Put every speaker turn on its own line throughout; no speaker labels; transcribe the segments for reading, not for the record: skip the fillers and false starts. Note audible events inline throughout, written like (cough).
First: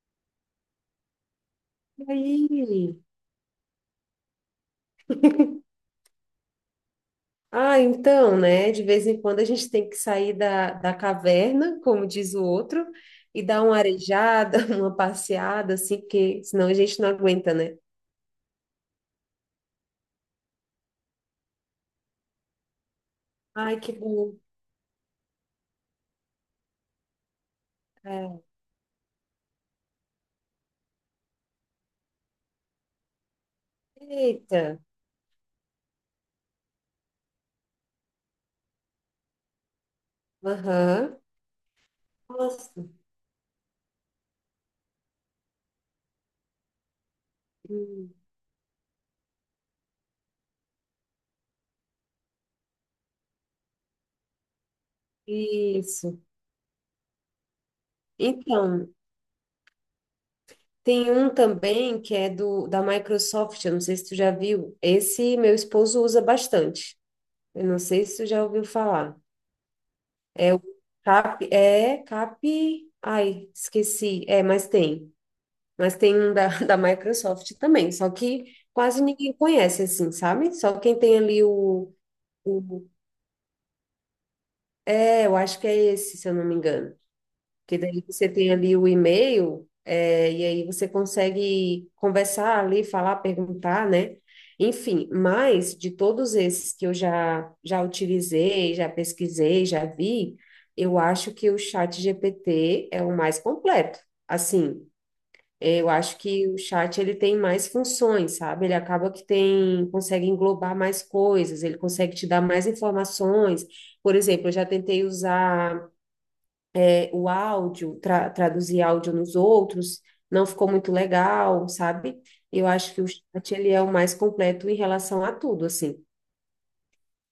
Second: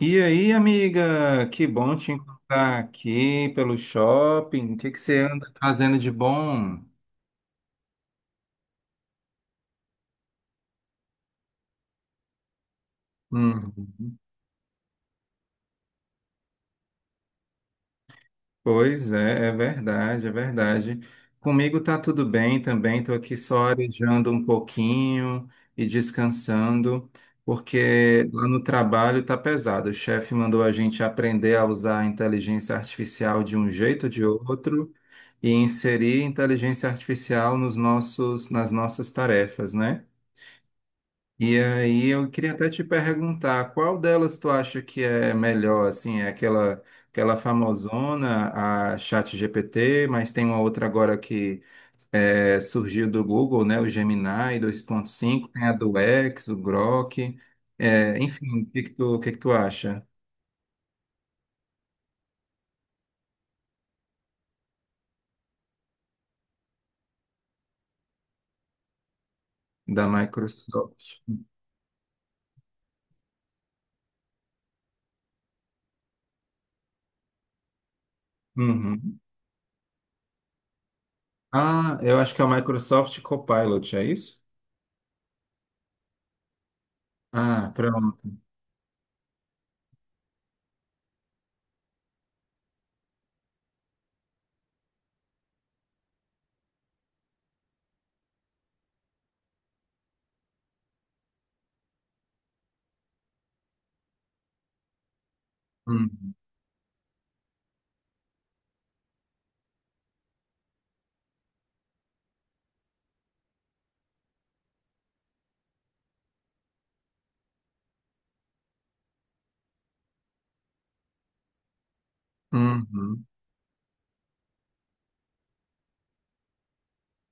E aí, amiga, que bom
E
te encontrar
aí?
aqui pelo shopping. O que que você anda fazendo de bom?
Ah, então, né? De vez em quando a gente tem que sair da caverna, como diz o outro, e dar uma
Uhum.
arejada, (laughs) uma passeada, assim, porque senão a gente não aguenta, né?
Pois é, é verdade, é verdade. Comigo tá tudo bem também, tô aqui só
Ai, que
arejando
bom.
um pouquinho e descansando, porque
É.
lá no trabalho tá pesado. O chefe mandou a gente aprender a usar a inteligência artificial de um jeito ou de
Eita.
outro e inserir inteligência artificial nas nossas tarefas, né?
Aham.
E aí eu queria até
Nossa.
te perguntar, qual delas tu acha que é melhor, assim, é aquela
Hum.
famosona, a ChatGPT, mas tem uma outra agora que é, surgiu do Google, né, o Gemini 2.5, tem a do
Isso.
X, o Grok, é, enfim,
Então,
o que que tu acha
tem um também que é do da Microsoft, eu não sei se tu já viu. Esse meu esposo usa bastante. Eu não sei se tu já ouviu falar.
da
É o
Microsoft?
Cap, é Cap, ai, esqueci. É, mas tem. Mas tem um da, (laughs) da Microsoft também, só que quase
Uhum.
ninguém conhece assim, sabe? Só quem tem ali
Ah, eu acho que é o
o,
Microsoft Copilot, é isso?
é, eu acho que é esse, se eu não me engano.
Ah,
Que daí você
pronto.
tem ali o e-mail, é, e aí você consegue conversar ali, falar, perguntar, né? Enfim, mas de todos esses que eu já utilizei, já pesquisei, já vi, eu acho que o chat GPT é o mais completo. Assim, eu acho
Uhum.
que o chat ele tem mais funções, sabe? Ele acaba que tem, consegue englobar mais coisas, ele consegue te dar mais informações. Por exemplo, eu já tentei usar o áudio, tra traduzir áudio nos outros, não ficou muito legal, sabe? Eu acho que o
Uhum.
chat ele é o mais completo em relação a tudo, assim.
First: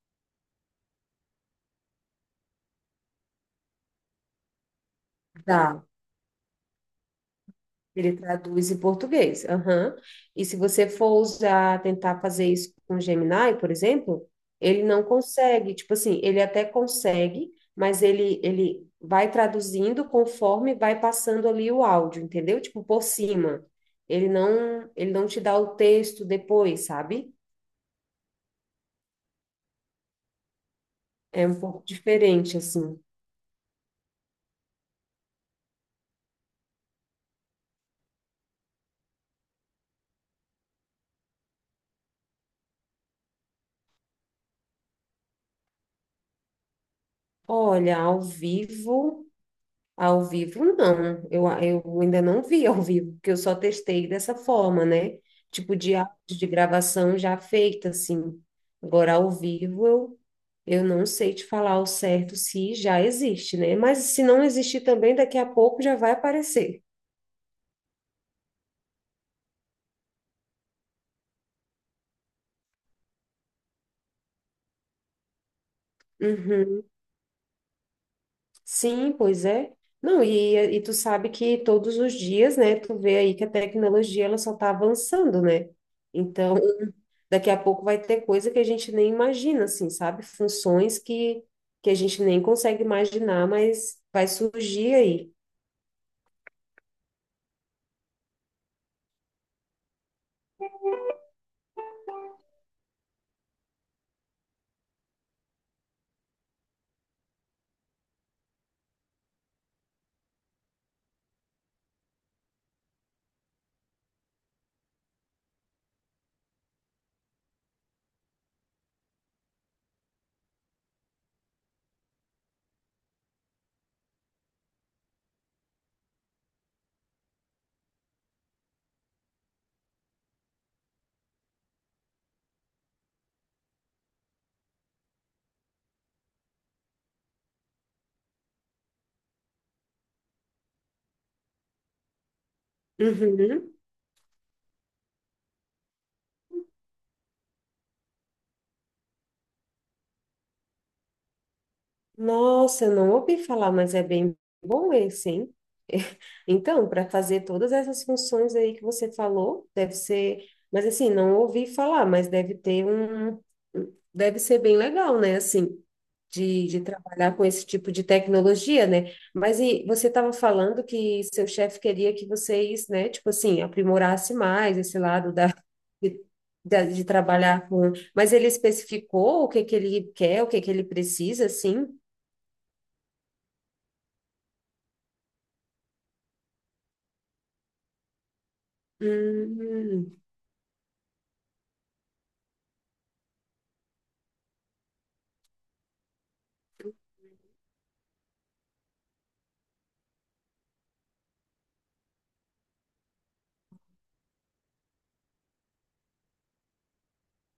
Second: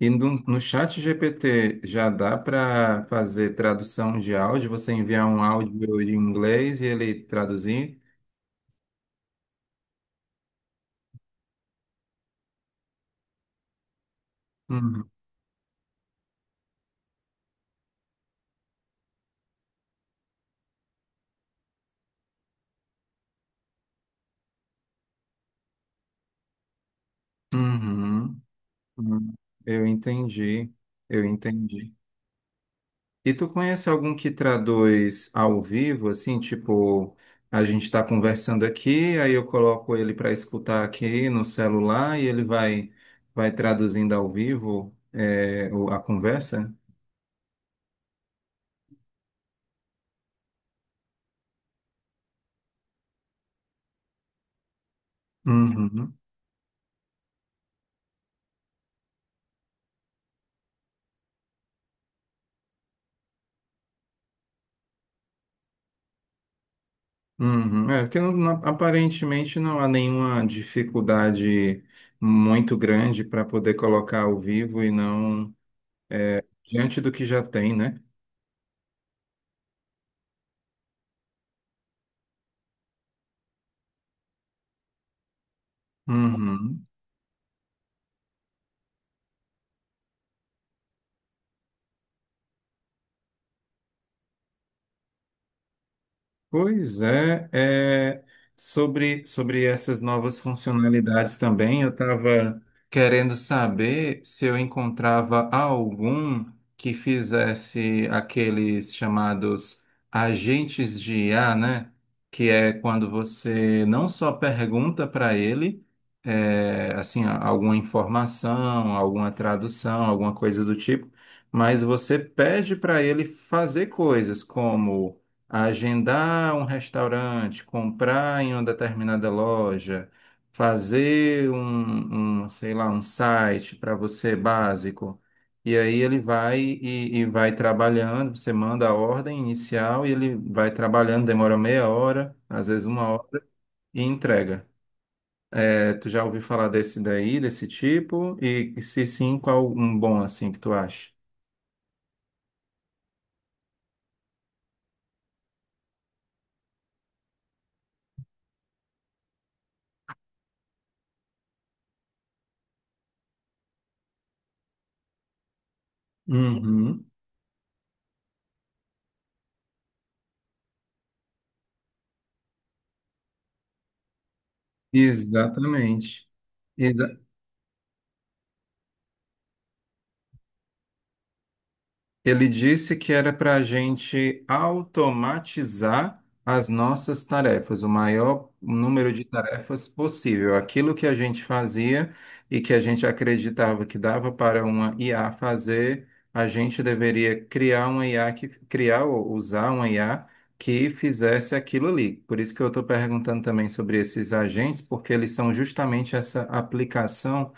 E no chat GPT já dá para fazer tradução de áudio? Você enviar um
Dá.
áudio em inglês e ele traduzir?
Ele traduz em português. Aham. E se você for usar, tentar fazer isso com o Gemini, por exemplo, ele não
Uhum.
consegue. Tipo assim, ele até consegue, mas ele vai traduzindo conforme vai passando ali o áudio, entendeu? Tipo, por cima. Ele não te dá o texto depois, sabe?
Uhum. Uhum. Eu entendi, eu
É um pouco
entendi.
diferente, assim.
E tu conhece algum que traduz ao vivo, assim, tipo, a gente está conversando aqui, aí eu coloco ele para escutar aqui no celular e ele vai traduzindo ao vivo, é, a conversa?
Olha, ao vivo não. Eu ainda não vi ao vivo, porque eu só testei dessa forma, né? Tipo de áudio
Uhum.
de gravação já feita, assim. Agora, ao vivo, eu não sei te falar ao certo se já existe, né? Mas se não existir também, daqui a pouco já vai aparecer.
Uhum, é, porque aparentemente não há nenhuma dificuldade muito grande para poder colocar ao vivo e não
Uhum.
diante do que já tem, né?
Sim, pois é. Não, e tu sabe que todos os dias, né, tu vê aí que a tecnologia ela só está avançando, né? Então,
Uhum.
daqui a pouco vai ter coisa que a gente nem imagina, assim, sabe? Funções que a gente nem consegue imaginar, mas vai surgir aí.
Pois é, sobre essas novas funcionalidades também, eu estava querendo saber se eu encontrava algum que fizesse aqueles chamados agentes de IA, né? Que é quando você não só pergunta para ele, assim, alguma informação, alguma tradução, alguma coisa do tipo, mas você pede para ele fazer coisas como agendar um restaurante, comprar em uma determinada loja, fazer sei lá, um site para você básico. E aí ele vai e vai trabalhando, você manda a ordem inicial e ele vai trabalhando, demora meia hora, às vezes uma hora,
Uhum.
e entrega. É, tu já ouviu falar desse daí, desse tipo? E se sim, qual um bom assim que tu acha?
Nossa, eu não ouvi falar, mas é bem bom esse, hein? (laughs) Então, para fazer todas essas funções aí que você falou, deve ser, mas assim, não ouvi falar, mas deve ter um, um, deve ser bem legal, né? Assim, de
Uhum.
trabalhar com esse tipo de tecnologia, né? Mas e você estava falando que seu chefe queria que vocês, né, tipo assim, aprimorasse mais esse lado da, de,
Exatamente.
de trabalhar com, mas ele especificou o que que ele quer, o que que ele precisa, assim?
Ele disse que era para a gente automatizar as nossas tarefas, o maior número de tarefas
Hum,
possível. Aquilo que a gente fazia e que a gente acreditava que dava para uma IA fazer, a gente deveria criar uma IA que criar ou usar uma IA que fizesse aquilo ali. Por isso que eu estou perguntando também sobre esses agentes, porque eles são justamente essa aplicação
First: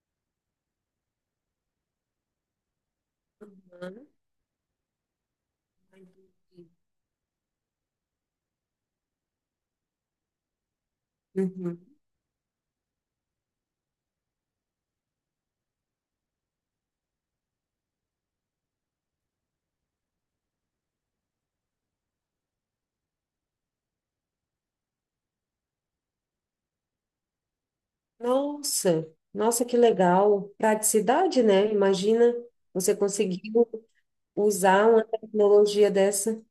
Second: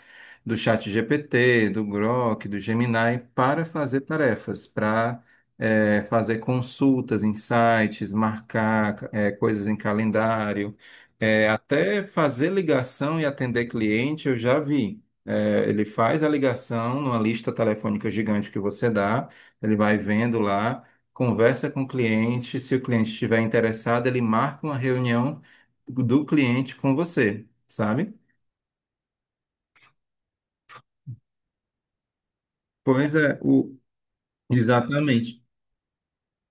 do ChatGPT, do Grok, do Gemini para fazer
aham.
tarefas, para fazer consultas em sites, marcar coisas em calendário,
Uhum.
até fazer ligação e atender cliente, eu já vi. Ele faz a ligação numa lista telefônica gigante que você dá, ele vai vendo lá, conversa com o cliente, se o cliente estiver interessado, ele marca uma reunião do cliente com você, sabe?
Nossa, nossa, que legal. Praticidade, né? Imagina você
Pois é,
conseguiu usar uma
exatamente,
tecnologia dessa.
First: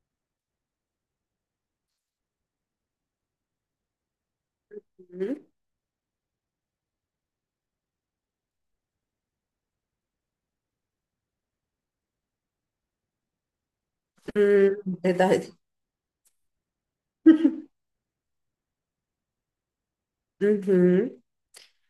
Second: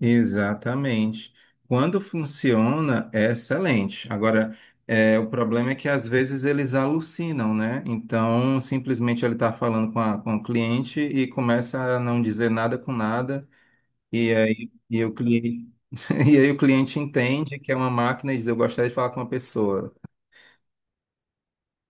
exatamente. Quando funciona, é excelente. Agora, o
Uhum.
problema é que às vezes eles alucinam, né? Então, simplesmente ele está falando com o cliente e começa a não dizer nada com nada, e aí,
Hum,
e o
verdade.
cliente, (laughs) e aí o cliente entende que é uma máquina e diz, eu gostaria de falar com uma pessoa.
Uhum.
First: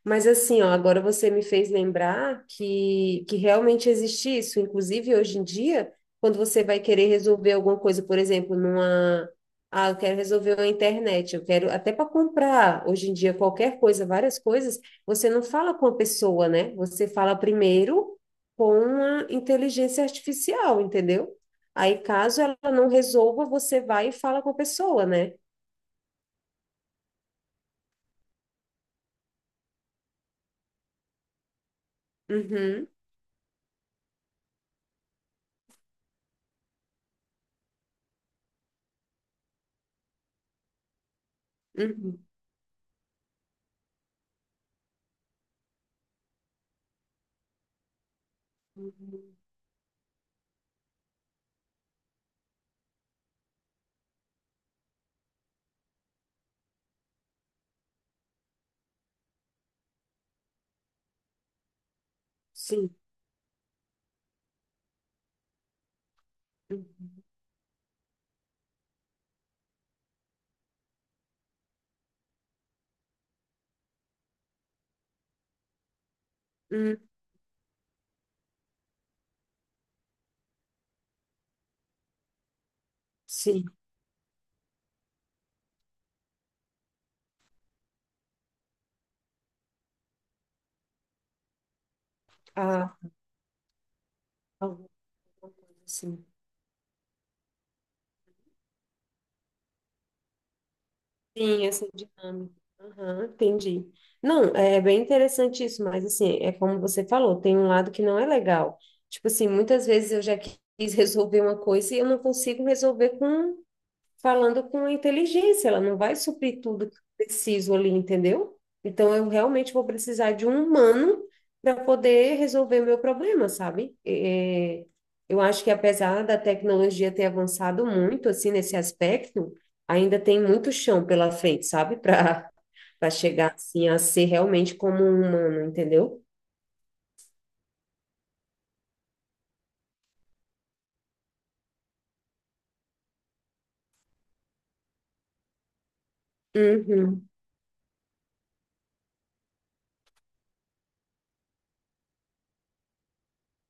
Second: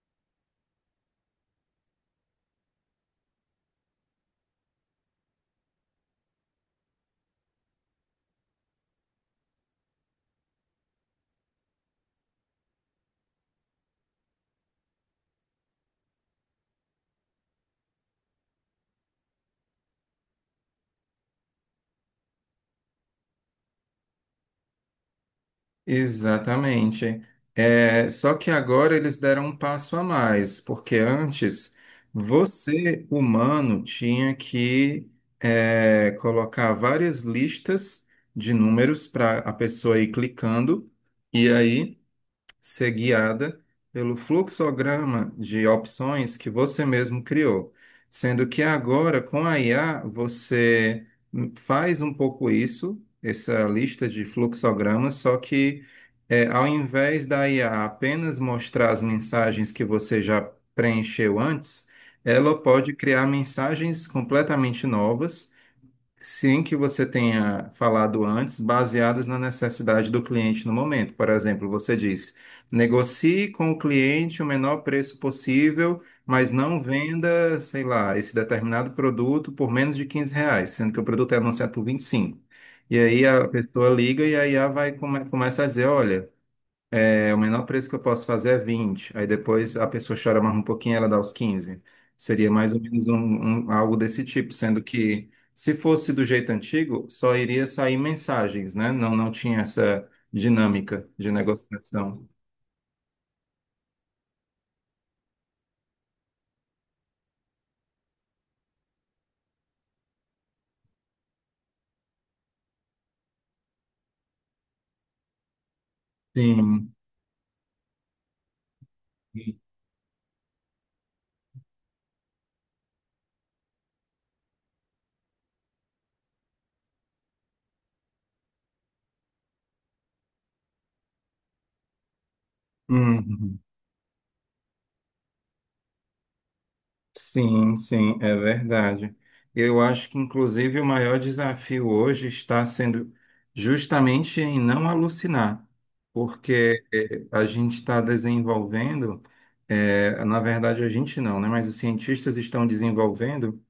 Mas assim, ó, agora você me fez lembrar que realmente existe isso. Inclusive, hoje em dia, quando você vai querer resolver alguma coisa, por exemplo, numa. Ah, eu quero resolver a internet, eu quero até para comprar hoje em dia qualquer coisa, várias coisas, você não fala com a pessoa, né? Você fala primeiro com uma inteligência artificial, entendeu? Aí, caso ela não resolva, você vai e fala com a pessoa, né?
Exatamente. Só que agora eles deram um passo a mais, porque antes
Uhum,
você, humano, tinha que colocar várias listas de números para a pessoa ir clicando, e aí
uhum.
ser guiada pelo fluxograma de opções que você mesmo criou. Sendo que agora,
Uhum.
com a IA, você faz um pouco isso, essa lista de fluxogramas, só que ao invés da IA apenas mostrar as mensagens que você já preencheu antes, ela pode
Sim.
criar mensagens completamente novas. Sim, que você
Uhum.
tenha falado antes, baseadas na necessidade do cliente no momento. Por exemplo, você disse: negocie com o cliente o menor preço possível, mas não
Uhum.
venda, sei lá, esse determinado produto por menos de R$ 15, sendo que o produto é anunciado por 25. E cinco. E aí a
Sim.
pessoa liga e aí a começa a dizer: olha. O menor preço que eu posso fazer é 20. Aí depois a pessoa chora mais um pouquinho, ela dá os 15. Seria mais ou
Ah,
menos algo desse tipo, sendo
alguma
que
coisa
se fosse do
assim.
jeito antigo, só iria sair mensagens, né? Não, não tinha essa dinâmica de
Sim, essa
negociação.
dinâmica. Aham, entendi. Não, é bem interessante isso, mas assim, é como você falou, tem um lado que não é legal. Tipo assim, muitas vezes eu já quis (laughs) resolver uma coisa e eu não consigo resolver com falando com inteligência, ela não vai suprir tudo
Sim.
que eu preciso ali, entendeu? Então eu realmente vou precisar de um humano para poder resolver meu problema, sabe? É, é, eu acho que apesar da tecnologia ter avançado muito assim nesse aspecto, ainda tem muito chão pela frente, sabe? (laughs) Para chegar
Uhum.
assim a ser realmente como um humano, entendeu?
Sim, sim, é verdade. Eu acho que, inclusive, o maior desafio hoje está sendo justamente em não alucinar, porque
Uhum,
a gente está desenvolvendo, na verdade, a gente não, né? Mas os cientistas estão desenvolvendo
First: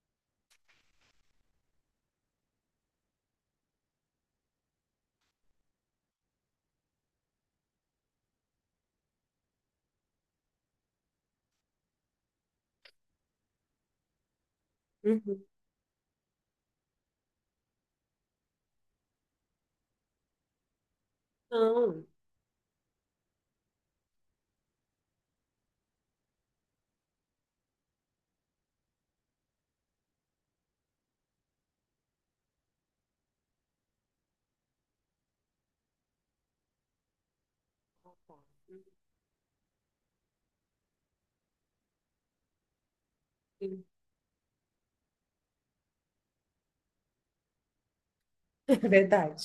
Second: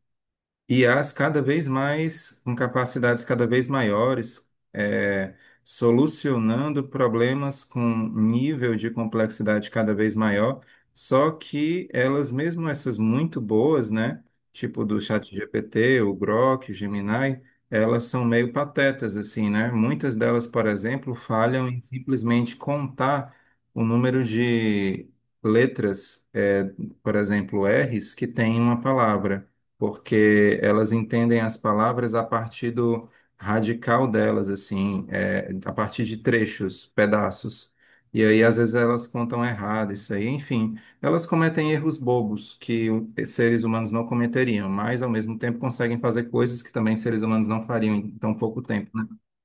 I as cada vez mais, com capacidades cada vez maiores, solucionando problemas com nível de complexidade cada vez maior, só que elas, mesmo essas muito boas, né, tipo do
uhum.
ChatGPT, o Grok, o Gemini, elas são meio patetas, assim, né? Muitas delas, por exemplo, falham em
Não.
simplesmente contar o número de letras, por exemplo, R's que tem em uma palavra porque elas entendem as palavras a partir do radical delas, assim, a partir de trechos, pedaços. E aí, às vezes, elas contam errado isso aí. Enfim, elas cometem erros bobos que seres humanos
(laughs)
não cometeriam, mas, ao mesmo tempo, conseguem fazer coisas que também seres humanos não fariam em tão pouco
É
tempo, né?
verdade,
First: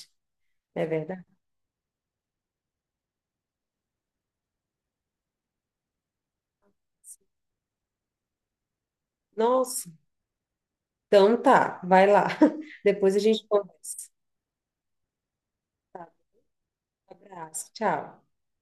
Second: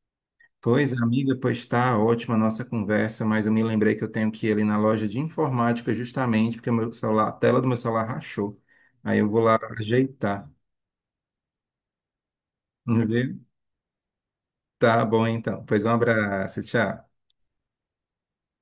é
Pois,
verdade.
amiga, pois está ótima a nossa conversa, mas eu me lembrei que eu tenho que ir ali na loja de informática justamente porque o meu celular, a tela do meu celular rachou. Aí eu vou lá
Nossa.
ajeitar.
Então tá, vai lá. (laughs)
Uhum.
Depois a gente conversa.
Tá bom, então. Pois um abraço, tchau.
Abraço, tchau.